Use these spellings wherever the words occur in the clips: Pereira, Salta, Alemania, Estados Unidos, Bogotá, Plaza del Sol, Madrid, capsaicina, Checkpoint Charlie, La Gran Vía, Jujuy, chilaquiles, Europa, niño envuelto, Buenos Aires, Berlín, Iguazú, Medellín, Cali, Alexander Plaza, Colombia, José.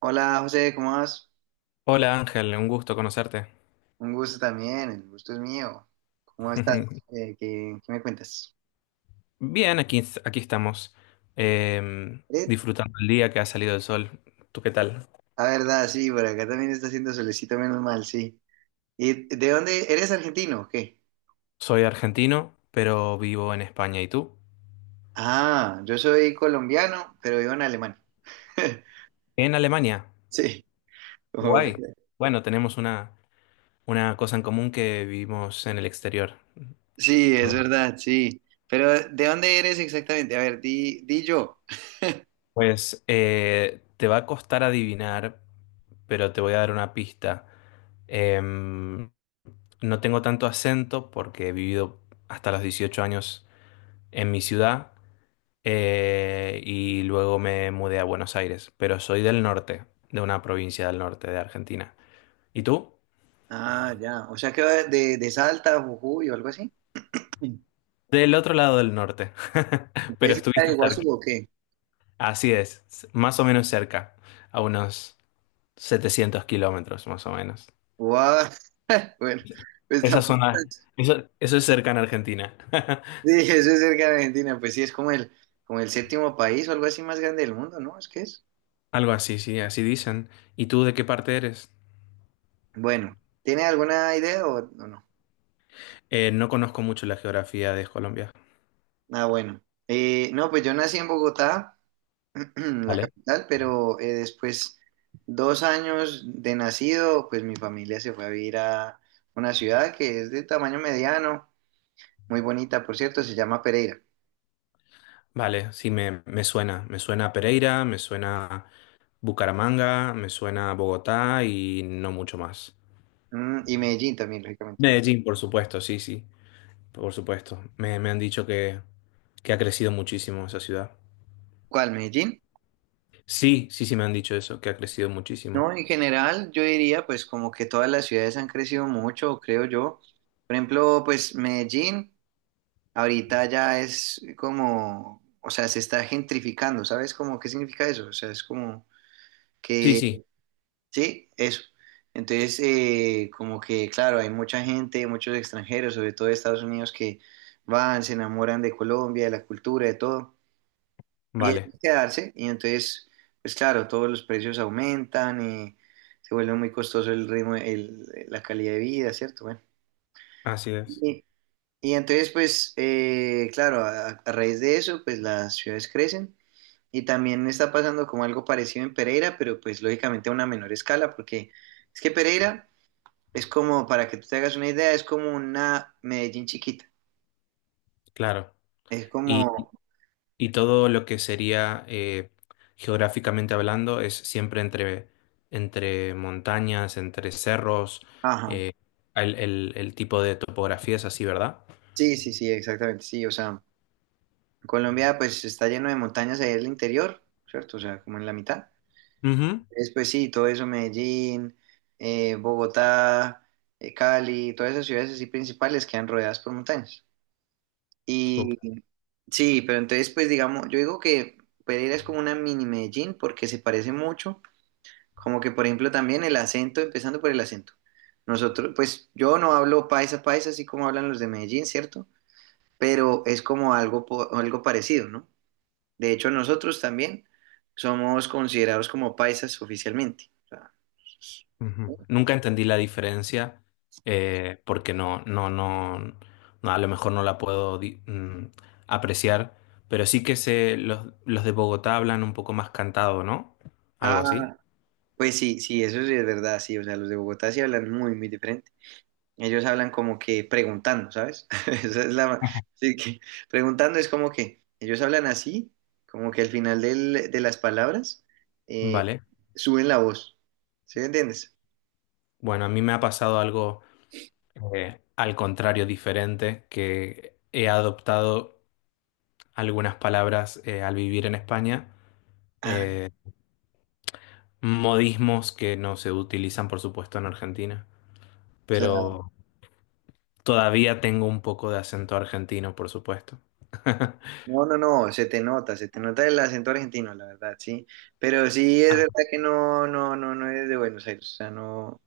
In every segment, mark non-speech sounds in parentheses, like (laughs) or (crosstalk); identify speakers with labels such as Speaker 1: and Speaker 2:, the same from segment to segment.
Speaker 1: Hola José, ¿cómo vas?
Speaker 2: Hola Ángel, un gusto conocerte.
Speaker 1: Un gusto también, el gusto es mío. ¿Cómo estás?
Speaker 2: (laughs)
Speaker 1: ¿Qué me cuentas?
Speaker 2: Bien, aquí estamos,
Speaker 1: Eh,
Speaker 2: disfrutando el día que ha salido el sol. ¿Tú qué tal?
Speaker 1: la verdad, sí, por acá también está haciendo solecito, menos mal, sí. ¿Y de dónde eres argentino o qué?
Speaker 2: Soy argentino, pero vivo en España. ¿Y tú?
Speaker 1: Ah, yo soy colombiano, pero vivo en Alemania. (laughs)
Speaker 2: En Alemania.
Speaker 1: Sí,
Speaker 2: Qué
Speaker 1: como-
Speaker 2: Guay. Bueno, una cosa en común que vivimos en el exterior.
Speaker 1: sí, es
Speaker 2: Bueno.
Speaker 1: verdad, sí. Pero ¿de dónde eres exactamente? A ver, di yo.
Speaker 2: Pues te va a costar adivinar, pero te voy a dar una pista. Em, no tengo tanto acento porque he vivido hasta los 18 años en mi ciudad. Y luego me mudé a Buenos Aires, pero soy del norte, de una provincia del norte de Argentina. ¿Y tú?
Speaker 1: Ah, ya, o sea que va de Salta, Jujuy o algo así.
Speaker 2: Del otro lado del norte, (laughs) pero
Speaker 1: ¿Ustedes están
Speaker 2: estuviste
Speaker 1: de
Speaker 2: cerca.
Speaker 1: Iguazú o qué?
Speaker 2: Así es, más o menos cerca, a unos 700 kilómetros más o menos.
Speaker 1: Guau. (laughs) Bueno, pues
Speaker 2: Esa
Speaker 1: tampoco es
Speaker 2: zona,
Speaker 1: tan-
Speaker 2: eso es cerca en Argentina. (laughs)
Speaker 1: Sí, eso es cerca de Argentina, pues sí, es como el séptimo país o algo así más grande del mundo, ¿no? Es que es.
Speaker 2: Algo así, sí, así dicen. ¿Y tú de qué parte eres?
Speaker 1: Bueno, ¿tiene alguna idea o no?
Speaker 2: No conozco mucho la geografía de Colombia.
Speaker 1: Ah, bueno. No, pues yo nací en Bogotá, (clears throat) la
Speaker 2: Vale.
Speaker 1: capital, pero después 2 años de nacido, pues mi familia se fue a vivir a una ciudad que es de tamaño mediano, muy bonita, por cierto, se llama Pereira.
Speaker 2: Vale, sí, me suena. Me suena Pereira, me suena Bucaramanga, me suena Bogotá y no mucho más.
Speaker 1: Y Medellín también, lógicamente, ¿no?
Speaker 2: Medellín, por supuesto, sí, sí, por supuesto. Me han dicho que ha crecido muchísimo esa ciudad.
Speaker 1: ¿Cuál? ¿Medellín?
Speaker 2: Sí, sí, sí, me han dicho eso, que ha crecido muchísimo.
Speaker 1: No, en general yo diría pues como que todas las ciudades han crecido mucho, creo yo. Por ejemplo, pues Medellín ahorita ya es como, o sea, se está gentrificando, ¿sabes? Como, ¿qué significa eso? O sea, es como
Speaker 2: Sí,
Speaker 1: que,
Speaker 2: sí,
Speaker 1: sí, eso. Entonces, como que, claro, hay mucha gente, muchos extranjeros, sobre todo de Estados Unidos, que van, se enamoran de Colombia, de la cultura, de todo y es
Speaker 2: vale,
Speaker 1: de quedarse, y entonces, pues claro, todos los precios aumentan, se vuelve muy costoso el ritmo, la calidad de vida, ¿cierto? Bueno,
Speaker 2: así es,
Speaker 1: y, y entonces, pues, claro, a raíz de eso, pues las ciudades crecen, y también está pasando como algo parecido en Pereira, pero pues lógicamente a una menor escala, porque es que Pereira es como, para que tú te hagas una idea, es como una Medellín chiquita,
Speaker 2: claro.
Speaker 1: es como,
Speaker 2: Y todo lo que sería geográficamente hablando es siempre entre montañas, entre cerros,
Speaker 1: ajá,
Speaker 2: eh, el tipo de topografía es así, ¿verdad?
Speaker 1: sí, sí, sí, exactamente, sí, o sea. Colombia pues está lleno de montañas ahí en el interior, ¿cierto? O sea, como en la mitad.
Speaker 2: Ujú.
Speaker 1: Entonces, pues sí, todo eso, Medellín, Bogotá, Cali, todas esas ciudades así principales quedan rodeadas por montañas. Y
Speaker 2: Súper.
Speaker 1: sí, pero entonces pues digamos, yo digo que Pereira es como una mini Medellín porque se parece mucho, como que por ejemplo también el acento, empezando por el acento. Nosotros, pues yo no hablo paisa paisa así como hablan los de Medellín, ¿cierto? Pero es como algo, algo parecido, ¿no? De hecho, nosotros también somos considerados como paisas oficialmente. O sea,
Speaker 2: Ujú. Nunca entendí la diferencia porque no, a lo mejor no la puedo apreciar, pero sí que sé, los de Bogotá hablan un poco más cantado, ¿no? Algo así.
Speaker 1: ah, pues sí, sí, eso sí es verdad, sí. O sea, los de Bogotá sí hablan muy, muy diferente. Ellos hablan como que preguntando, ¿sabes? (laughs) Esa es la. Sí, que preguntando es como que ellos hablan así, como que al final de las palabras eh,
Speaker 2: Vale.
Speaker 1: suben la voz. ¿Sí me entiendes?
Speaker 2: Bueno, a mí me ha pasado algo. Al contrario diferente, que he adoptado algunas palabras al vivir en España,
Speaker 1: Ah,
Speaker 2: modismos que no se utilizan, por supuesto, en Argentina, pero todavía tengo un poco de acento argentino, por supuesto. (laughs)
Speaker 1: no, no, no, se te nota el acento argentino, la verdad, sí. Pero sí es
Speaker 2: Ah,
Speaker 1: verdad que no, no, no, no es de Buenos Aires, o sea, no,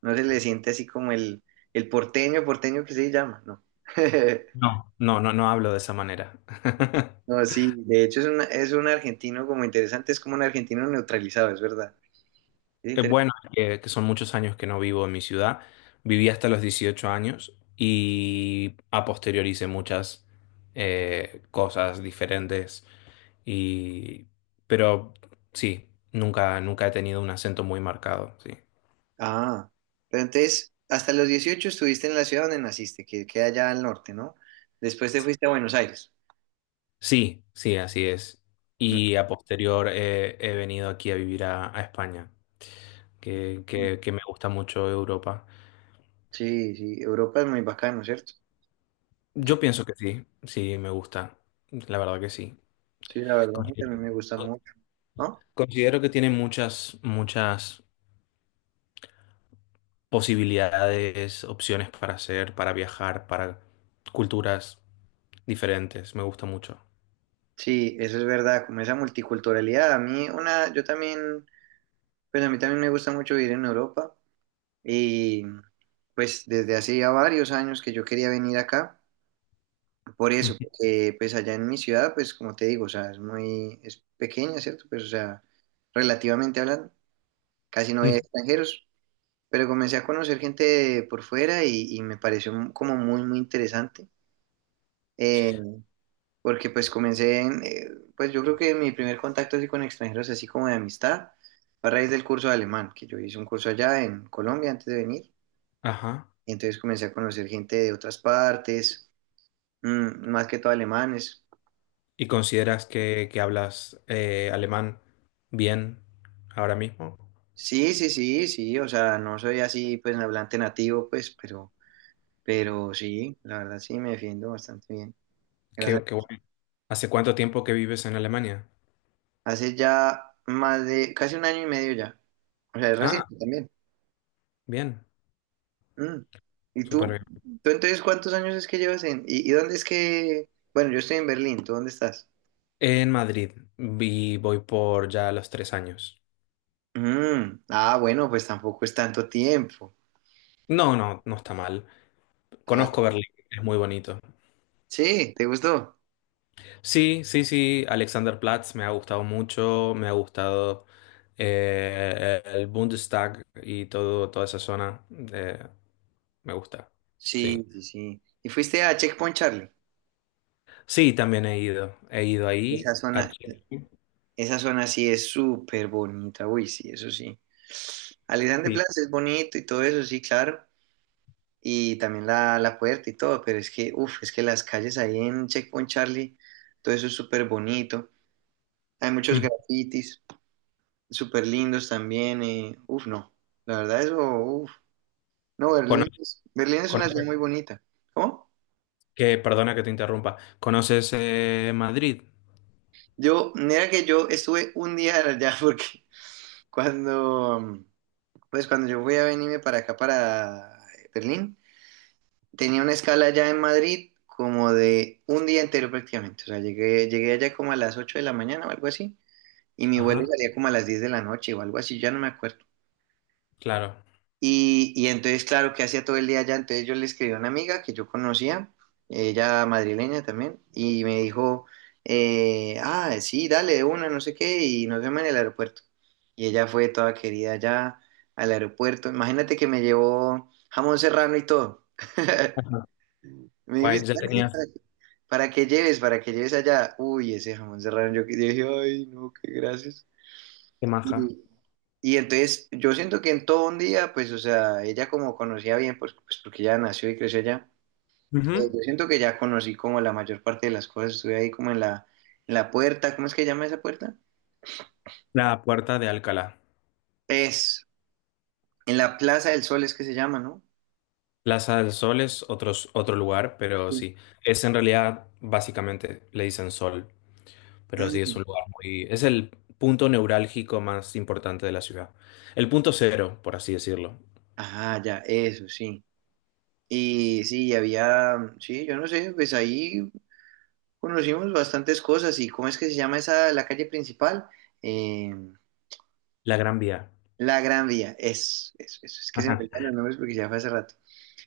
Speaker 1: no se le siente así como el porteño, porteño que se llama, no. (laughs)
Speaker 2: no hablo de esa manera. (laughs)
Speaker 1: No, sí, de hecho es un, argentino como interesante, es como un argentino neutralizado, es verdad. Es interesante.
Speaker 2: Bueno, que son muchos años que no vivo en mi ciudad. Viví hasta los 18 años y a posteriori hice muchas cosas diferentes. Y, pero sí, nunca he tenido un acento muy marcado, sí.
Speaker 1: Ah, pero entonces, hasta los 18 estuviste en la ciudad donde naciste, que queda allá al norte, ¿no? Después te fuiste a Buenos Aires.
Speaker 2: Sí, sí, así es.
Speaker 1: Mm.
Speaker 2: Y a posterior he venido aquí a vivir a España,
Speaker 1: mm,
Speaker 2: que me gusta mucho Europa.
Speaker 1: Sí, sí, Europa es muy bacano, ¿cierto?
Speaker 2: Yo pienso que sí, sí, me gusta. La verdad que sí.
Speaker 1: Sí, la verdad, a mí también
Speaker 2: Considero
Speaker 1: me gusta mucho, ¿no?
Speaker 2: considero que tiene muchas posibilidades, opciones para hacer, para viajar, para culturas diferentes. Me gusta mucho.
Speaker 1: Sí, eso es verdad, como esa multiculturalidad. A mí una, yo también, pues a mí también me gusta mucho vivir en Europa y pues desde hace ya varios años que yo quería venir acá, por eso,
Speaker 2: Ujú,
Speaker 1: porque pues allá en mi ciudad, pues como te digo, o sea, es muy, es pequeña, ¿cierto? Pues o sea, relativamente hablando, casi no había
Speaker 2: ujú.
Speaker 1: extranjeros, pero comencé a conocer gente por fuera y me pareció como muy, muy interesante. Eh, porque pues comencé en, pues yo creo que mi primer contacto así con extranjeros, así como de amistad, fue a raíz del curso de alemán, que yo hice un curso allá en Colombia antes de venir,
Speaker 2: Ajá.
Speaker 1: y entonces comencé a conocer gente de otras partes, más que todo alemanes.
Speaker 2: ¿Y consideras que hablas alemán bien ahora mismo?
Speaker 1: Sí, sí, sí, sí, o sea, no soy así pues hablante nativo, pues, pero sí, la verdad sí me defiendo bastante bien. Gracias.
Speaker 2: Qué, qué bueno. ¿Hace cuánto tiempo que vives en Alemania?
Speaker 1: Hace ya más de, casi 1 año y medio ya, o sea, es
Speaker 2: Ah,
Speaker 1: reciente también.
Speaker 2: bien,
Speaker 1: Mm. ¿Y
Speaker 2: súper
Speaker 1: tú?
Speaker 2: bien.
Speaker 1: ¿Tú entonces cuántos años es que llevas en? ¿Y dónde es que? Bueno, yo estoy en Berlín, ¿tú dónde estás?
Speaker 2: En Madrid voy por ya los 3 años.
Speaker 1: Mm. Ah, bueno, pues tampoco es tanto tiempo.
Speaker 2: No, no, no está mal.
Speaker 1: Ah,
Speaker 2: Conozco Berlín, es muy bonito.
Speaker 1: sí, ¿te gustó?
Speaker 2: Sí, sí, sí, Alexanderplatz me ha gustado mucho, me ha gustado el Bundestag y todo, toda esa zona. eh, Me gusta, sí.
Speaker 1: Sí, sí, sí. ¿Y fuiste a Checkpoint Charlie?
Speaker 2: Sí, también he ido. He ido
Speaker 1: Esa
Speaker 2: ahí. A
Speaker 1: zona,
Speaker 2: Chile.
Speaker 1: esa zona sí es súper bonita, uy, sí, eso sí. Alexander
Speaker 2: Sí.
Speaker 1: Plaza es bonito y todo eso, sí, claro. Y también la puerta y todo, pero es que, uff, es que las calles ahí en Checkpoint Charlie, todo eso es súper bonito. Hay muchos
Speaker 2: Mm.
Speaker 1: grafitis súper lindos también. Uf, no. La verdad, eso, uf. No,
Speaker 2: Cono-
Speaker 1: Berlín es una ciudad
Speaker 2: cono-
Speaker 1: muy bonita. ¿Cómo?
Speaker 2: perdona que te interrumpa. ¿Conoces Madrid?
Speaker 1: Yo, mira que yo estuve un día allá (laughs) porque cuando, mm, pues cuando yo fui a venirme para acá, para Berlín, tenía una escala allá en Madrid como de un día entero prácticamente. O sea, llegué allá como a las 8 de la mañana o algo así. Y mi vuelo
Speaker 2: Ajá,
Speaker 1: salía como a las 10 de la noche o algo así, ya no me acuerdo.
Speaker 2: claro.
Speaker 1: Y entonces, claro, que hacía todo el día allá? Entonces yo le escribí a una amiga que yo conocía, ella madrileña también, y me dijo, ah, sí, dale, de una, no sé qué, y nos vemos en el aeropuerto. Y ella fue toda querida allá al aeropuerto. Imagínate que me llevó jamón serrano y todo. (laughs)
Speaker 2: Ajá.
Speaker 1: Me
Speaker 2: Guay,
Speaker 1: dijiste,
Speaker 2: ya
Speaker 1: "Ah, sí,
Speaker 2: tenías
Speaker 1: para que lleves allá. Uy, ese jamón serrano, yo, yo dije, ay, no, qué gracias.
Speaker 2: qué maja.
Speaker 1: Y, y entonces yo siento que en todo un día, pues, o sea, ella como conocía bien, pues porque ya nació y creció allá,
Speaker 2: Ujú.
Speaker 1: yo siento que ya conocí como la mayor parte de las cosas, estuve ahí como en la puerta, ¿cómo es que llama esa puerta?
Speaker 2: La Puerta de Alcalá.
Speaker 1: Es, en la Plaza del Sol es que se llama, ¿no?
Speaker 2: Plaza del Sol es otro lugar, pero
Speaker 1: Sí.
Speaker 2: sí. Es en realidad, básicamente, le dicen Sol. Pero sí, es
Speaker 1: Mm.
Speaker 2: un lugar muy... Es el punto neurálgico más importante de la ciudad. El punto cero, por así decirlo.
Speaker 1: Ajá, ya, eso, sí. Y sí, había, sí, yo no sé, pues ahí conocimos bastantes cosas y ¿cómo es que se llama esa, la calle principal? Eh,
Speaker 2: La Gran Vía.
Speaker 1: La Gran Vía, es que se me olvidan los nombres porque ya fue hace rato.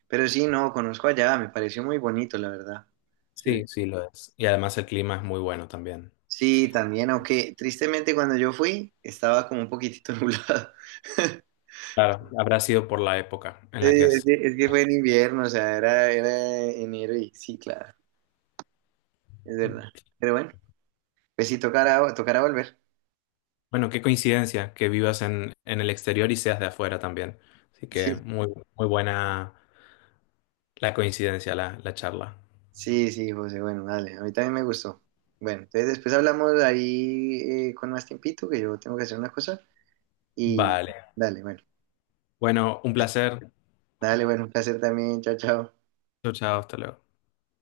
Speaker 1: Pero sí, no, conozco allá, me pareció muy bonito, la verdad. Sí,
Speaker 2: Sí, sí lo es. Y además el clima es muy bueno también.
Speaker 1: sí, también, aunque tristemente cuando yo fui estaba como un poquitito (laughs) nublado.
Speaker 2: Claro, habrá sido por la época en
Speaker 1: Sí,
Speaker 2: la que
Speaker 1: Es
Speaker 2: es.
Speaker 1: que, es que fue en invierno, o sea, era enero y sí, claro, es verdad. Pero bueno, pues sí, tocará volver.
Speaker 2: Bueno, qué coincidencia que vivas en el exterior y seas de afuera también. Así
Speaker 1: Sí,
Speaker 2: que muy, muy buena la coincidencia, la charla.
Speaker 1: sí, sí, José, bueno, dale, a mí también me gustó. Bueno, entonces después hablamos ahí con más tiempito, que yo tengo que hacer una cosa y
Speaker 2: Vale.
Speaker 1: dale, bueno.
Speaker 2: Bueno, un placer.
Speaker 1: Dale, bueno, un placer también. Chao, chao.
Speaker 2: Chao, chao, hasta luego.